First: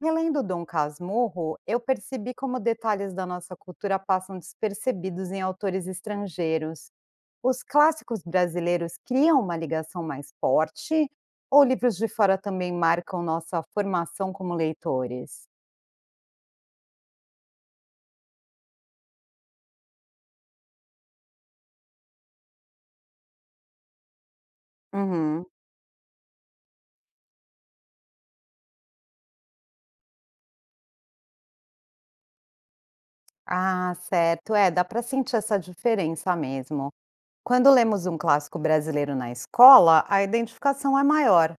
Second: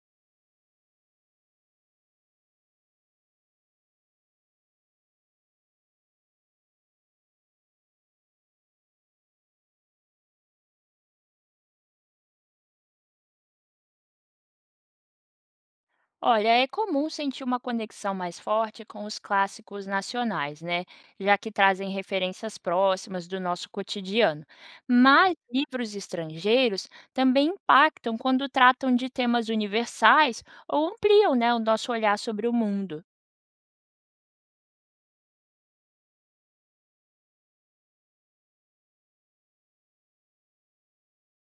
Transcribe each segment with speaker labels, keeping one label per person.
Speaker 1: Relendo Dom Casmurro, eu percebi como detalhes da nossa cultura passam despercebidos em autores estrangeiros. Os clássicos brasileiros criam uma ligação mais forte? Ou livros de fora também marcam nossa formação como leitores?
Speaker 2: Olha, é comum sentir uma conexão mais forte com os clássicos nacionais, né? Já que trazem referências próximas do nosso cotidiano. Mas
Speaker 1: Uhum.
Speaker 2: livros estrangeiros também impactam quando tratam de temas universais ou ampliam, né, o nosso olhar sobre o mundo.
Speaker 1: Ah, certo. É, dá para sentir essa diferença mesmo. Quando lemos um clássico brasileiro na escola, a identificação é maior.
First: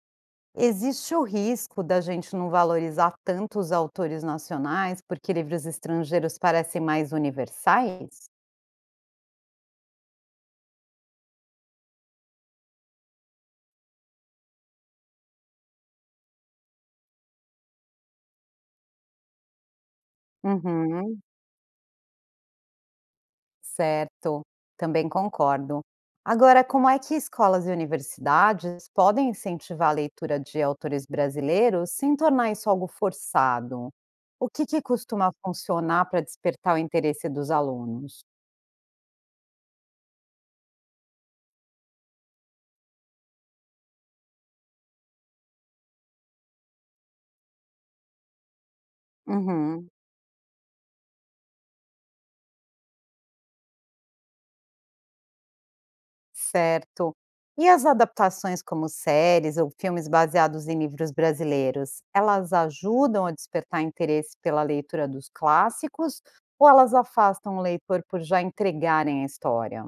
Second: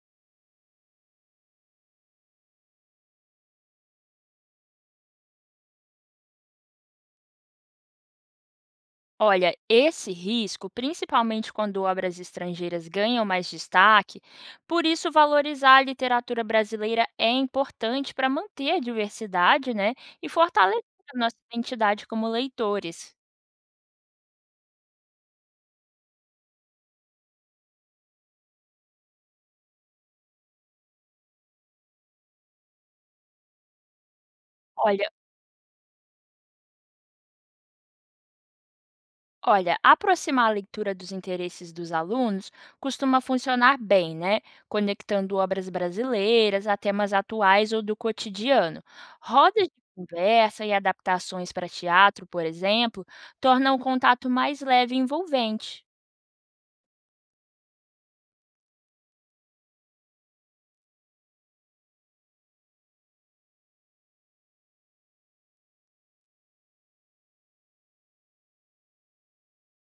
Speaker 1: Existe o risco da gente não valorizar tanto os autores nacionais, porque livros estrangeiros parecem mais universais?
Speaker 2: Olha, esse risco, principalmente quando obras estrangeiras ganham mais destaque, por isso valorizar a literatura brasileira é importante para manter a diversidade, né, e fortalecer a
Speaker 1: Uhum,
Speaker 2: nossa identidade como leitores.
Speaker 1: certo, também concordo. Agora, como é que escolas e universidades podem incentivar a leitura de autores brasileiros sem tornar isso algo forçado? O que que
Speaker 2: Olha,
Speaker 1: costuma funcionar para despertar o interesse dos alunos?
Speaker 2: Olha, aproximar a leitura dos interesses dos alunos costuma funcionar bem, né? Conectando obras brasileiras a temas atuais ou do cotidiano. Rodas de
Speaker 1: Uhum.
Speaker 2: conversa e adaptações para teatro, por exemplo, tornam o contato mais leve e envolvente.
Speaker 1: Certo. E as adaptações como séries ou filmes baseados em livros brasileiros, elas ajudam a despertar interesse pela leitura dos clássicos ou elas afastam o leitor por já entregarem a história?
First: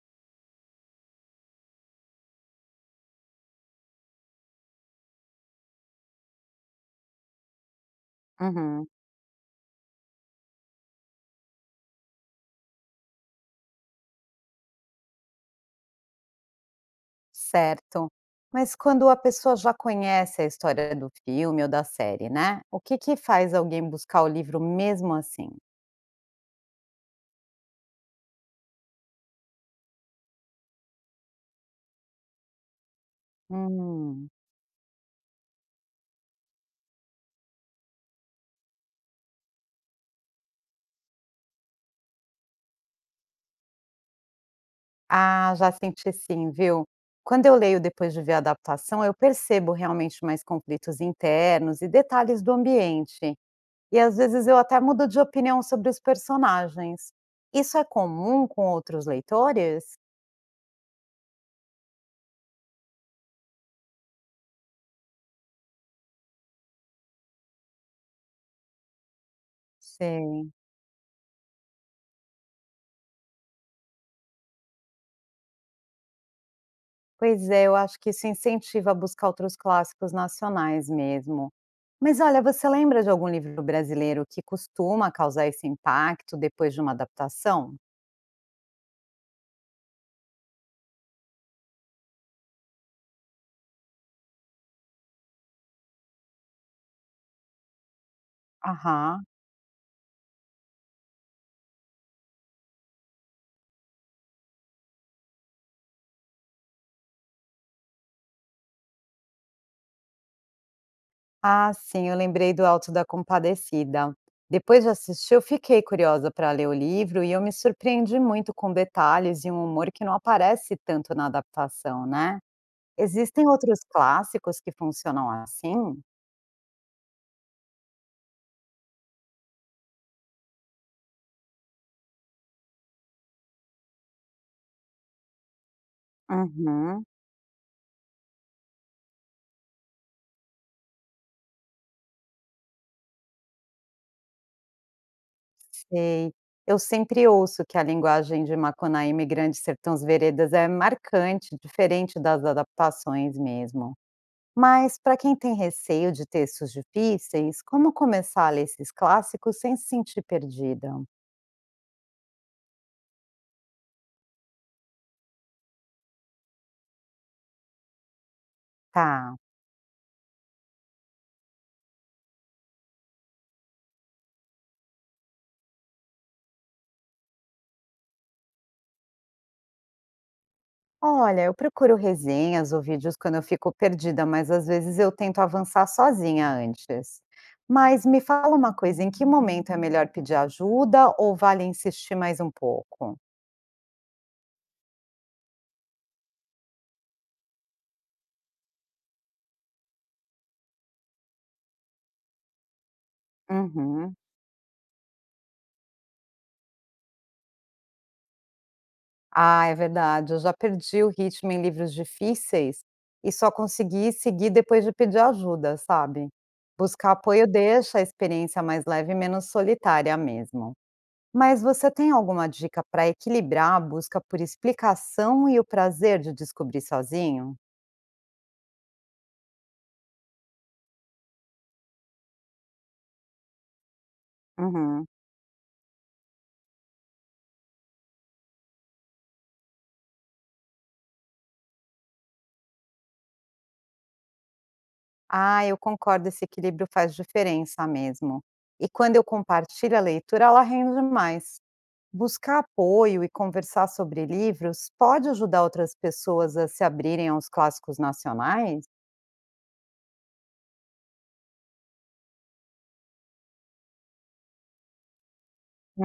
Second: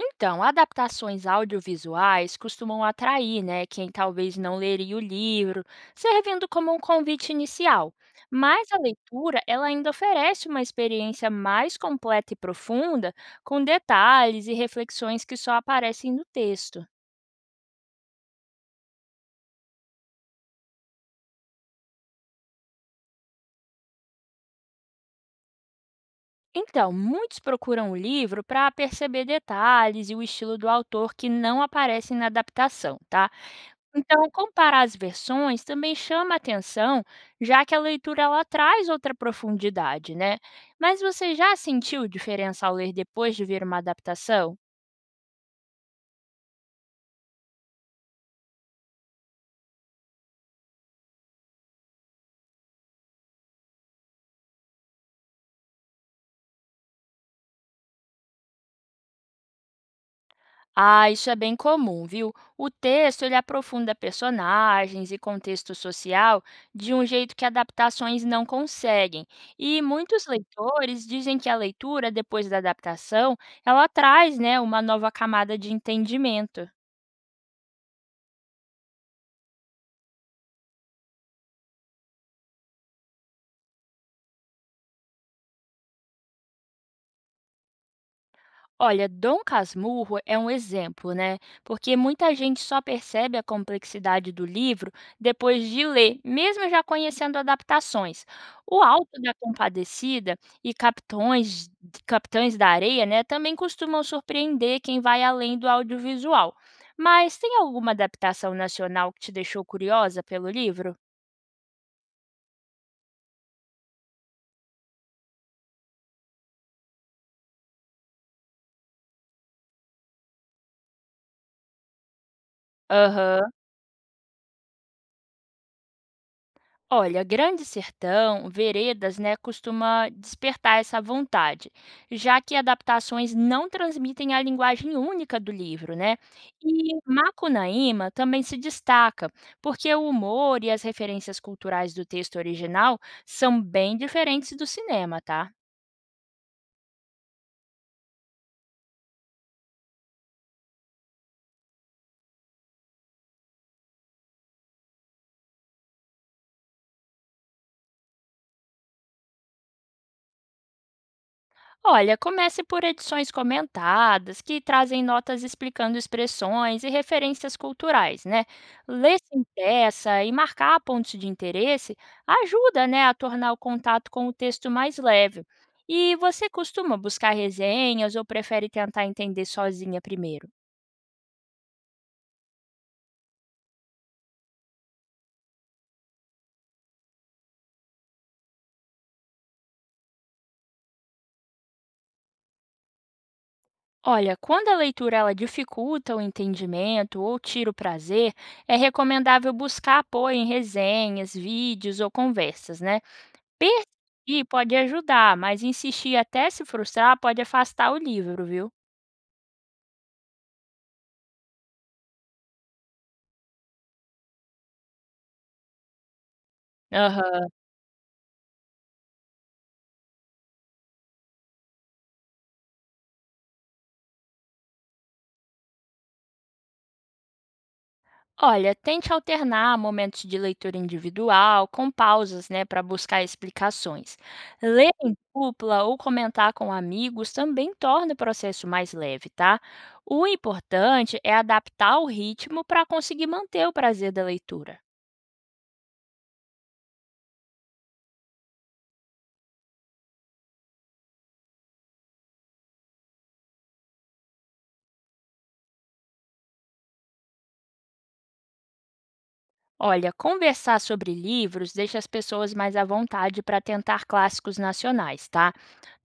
Speaker 2: Então, adaptações audiovisuais costumam atrair, né, quem talvez não leria o livro, servindo como um convite inicial. Mas a
Speaker 1: Uhum,
Speaker 2: leitura, ela ainda oferece uma experiência mais completa e profunda, com detalhes e reflexões que só aparecem no texto.
Speaker 1: certo. Mas quando a pessoa já conhece a história do filme ou da série, né? O que que faz alguém buscar o livro mesmo assim?
Speaker 2: Então, muitos procuram o livro para perceber detalhes e o estilo do autor que não aparecem na adaptação, tá?
Speaker 1: Hum.
Speaker 2: Então, comparar as versões também chama atenção, já que a leitura ela traz outra profundidade, né? Mas você já sentiu diferença ao ler depois de ver uma adaptação?
Speaker 1: Ah, já senti sim, viu. Quando eu leio depois de ver a adaptação, eu percebo realmente mais conflitos internos e detalhes do ambiente. E às vezes eu até mudo de opinião sobre os personagens. Isso é comum com outros leitores?
Speaker 2: Ah, isso é bem comum, viu? O texto ele aprofunda personagens e contexto social de um jeito que adaptações não conseguem. E muitos
Speaker 1: Sim.
Speaker 2: leitores dizem que a leitura depois da adaptação, ela traz, né, uma nova camada de entendimento.
Speaker 1: Pois é, eu acho que isso incentiva a buscar outros clássicos nacionais mesmo. Mas olha, você lembra de algum livro brasileiro que costuma causar esse impacto depois de uma adaptação?
Speaker 2: Olha, Dom Casmurro é um exemplo, né? Porque muita gente só percebe a complexidade do livro depois de ler, mesmo já conhecendo adaptações. O Alto
Speaker 1: Aham.
Speaker 2: da Compadecida e Capitães da Areia, né, também costumam surpreender quem vai além do audiovisual. Mas tem alguma adaptação nacional que te deixou curiosa pelo livro?
Speaker 1: Ah, sim, eu lembrei do Alto da Compadecida. Depois de assistir, eu fiquei curiosa para ler o livro e eu me surpreendi muito com detalhes e um humor que não aparece tanto na adaptação, né? Existem
Speaker 2: Aham.
Speaker 1: outros clássicos que funcionam assim?
Speaker 2: Olha, Grande Sertão, Veredas, né, costuma despertar essa vontade, já que adaptações não transmitem a linguagem única do livro, né? E
Speaker 1: Uhum,
Speaker 2: Macunaíma também se destaca, porque o humor e as referências culturais do texto original são bem diferentes do cinema, tá?
Speaker 1: sei. Eu sempre ouço que a linguagem de Macunaíma e Grande Sertões Veredas é marcante, diferente das adaptações mesmo. Mas para quem tem receio de textos difíceis, como começar a ler esses clássicos sem se sentir perdida?
Speaker 2: Olha, comece por edições comentadas, que trazem notas explicando expressões e referências culturais, né? Ler
Speaker 1: Tá.
Speaker 2: sem pressa e marcar pontos de interesse ajuda, né, a tornar o contato com o texto mais leve. E você costuma buscar resenhas ou prefere tentar entender sozinha primeiro?
Speaker 1: Olha, eu procuro resenhas ou vídeos quando eu fico perdida, mas às vezes eu tento avançar sozinha antes. Mas me fala uma coisa, em que momento é melhor pedir ajuda ou vale insistir mais um pouco?
Speaker 2: Olha, quando a leitura ela dificulta o entendimento ou tira o prazer, é recomendável buscar apoio em resenhas, vídeos ou conversas, né?
Speaker 1: Uhum.
Speaker 2: Persistir pode ajudar, mas insistir até se frustrar pode afastar o livro, viu?
Speaker 1: Ah, é verdade. Eu já perdi o ritmo em livros difíceis e só consegui seguir depois de pedir ajuda, sabe? Buscar apoio
Speaker 2: Aham.
Speaker 1: deixa a experiência mais leve e menos solitária mesmo. Mas você tem alguma dica para equilibrar a busca por explicação e o prazer de descobrir sozinho?
Speaker 2: Olha, tente alternar momentos de leitura individual com pausas, né, para buscar explicações. Ler
Speaker 1: Uhum.
Speaker 2: em dupla ou comentar com amigos também torna o processo mais leve, tá? O importante é adaptar o ritmo para conseguir manter o prazer da leitura.
Speaker 1: Ah, eu concordo, esse equilíbrio faz diferença mesmo. E quando eu compartilho a leitura, ela rende mais. Buscar apoio e conversar sobre livros pode ajudar outras pessoas a se abrirem aos clássicos nacionais?
Speaker 2: Olha, conversar sobre livros deixa as pessoas mais à vontade para tentar clássicos nacionais, tá?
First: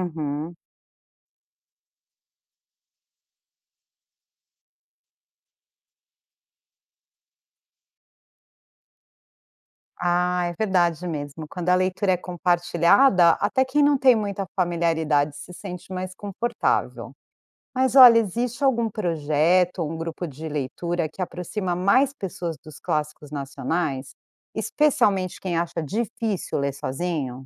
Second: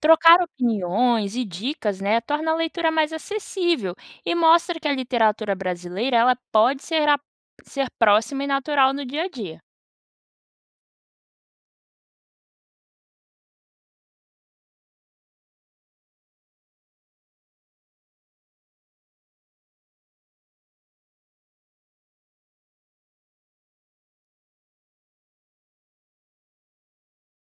Speaker 2: Trocar opiniões e dicas, né, torna a leitura mais acessível e mostra que a literatura brasileira ela pode ser próxima e natural no dia a dia.
Speaker 1: Ah, é verdade mesmo. Quando a leitura é compartilhada, até quem não tem muita familiaridade se sente mais confortável. Mas olha, existe algum projeto ou um grupo de leitura que aproxima mais pessoas dos clássicos nacionais? Especialmente quem acha difícil ler sozinho?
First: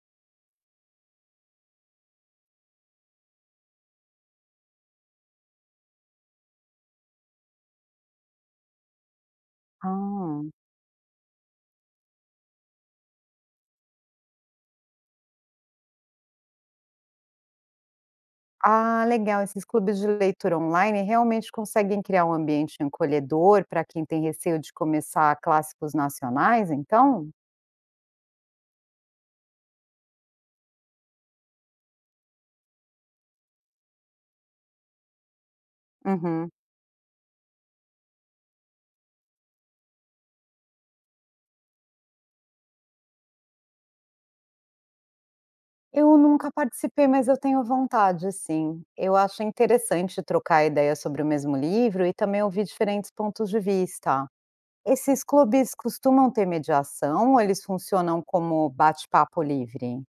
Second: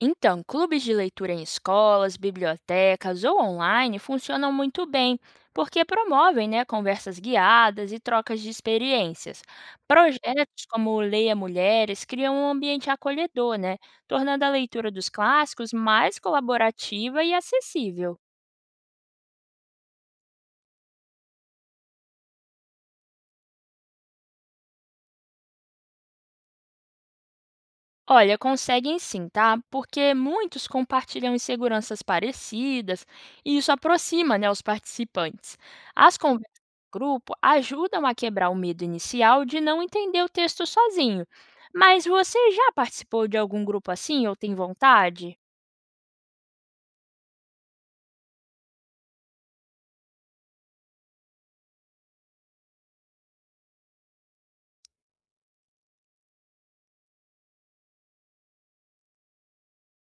Speaker 2: Então, clubes de leitura em escolas, bibliotecas ou online funcionam muito bem, porque promovem né, conversas guiadas e trocas de experiências.
Speaker 1: Ah.
Speaker 2: Projetos como o Leia Mulheres criam um ambiente acolhedor, né, tornando a leitura dos clássicos mais colaborativa e acessível.
Speaker 1: Ah, legal. Esses clubes de leitura online realmente conseguem criar um ambiente acolhedor para quem tem receio de começar clássicos nacionais, então?
Speaker 2: Olha, conseguem sim, tá? Porque muitos compartilham inseguranças parecidas e isso aproxima, né, os participantes. As conversas
Speaker 1: Uhum.
Speaker 2: em grupo ajudam a quebrar o medo inicial de não entender o texto sozinho. Mas você já participou de algum grupo assim ou tem vontade?
Speaker 1: Eu nunca participei, mas eu tenho vontade, sim. Eu acho interessante trocar ideia sobre o mesmo livro e também ouvir diferentes pontos de vista. Esses clubes costumam ter mediação ou eles funcionam como bate-papo livre?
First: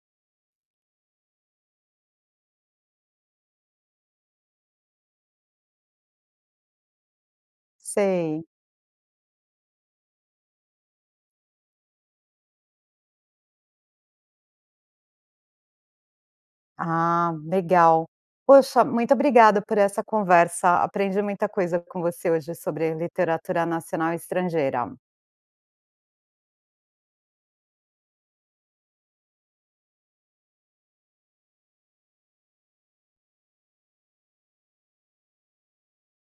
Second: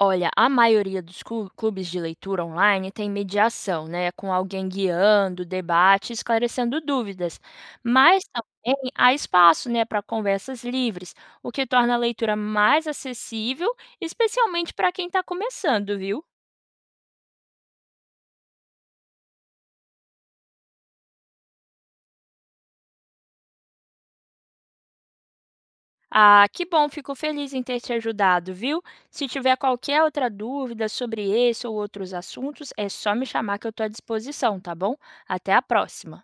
Speaker 2: Olha, a maioria dos clubes de leitura online tem mediação, né, com alguém guiando, debate, esclarecendo dúvidas. Mas
Speaker 1: Sei.
Speaker 2: também há espaço, né, para conversas livres, o que torna a leitura mais acessível, especialmente para quem está começando, viu?
Speaker 1: Ah, legal. Poxa, muito obrigada por essa conversa. Aprendi muita coisa com você hoje sobre literatura nacional e estrangeira.
Speaker 2: Ah, que bom, fico feliz em ter te ajudado, viu? Se tiver qualquer outra dúvida sobre esse ou outros assuntos, é só me chamar que eu estou à disposição, tá bom? Até a próxima.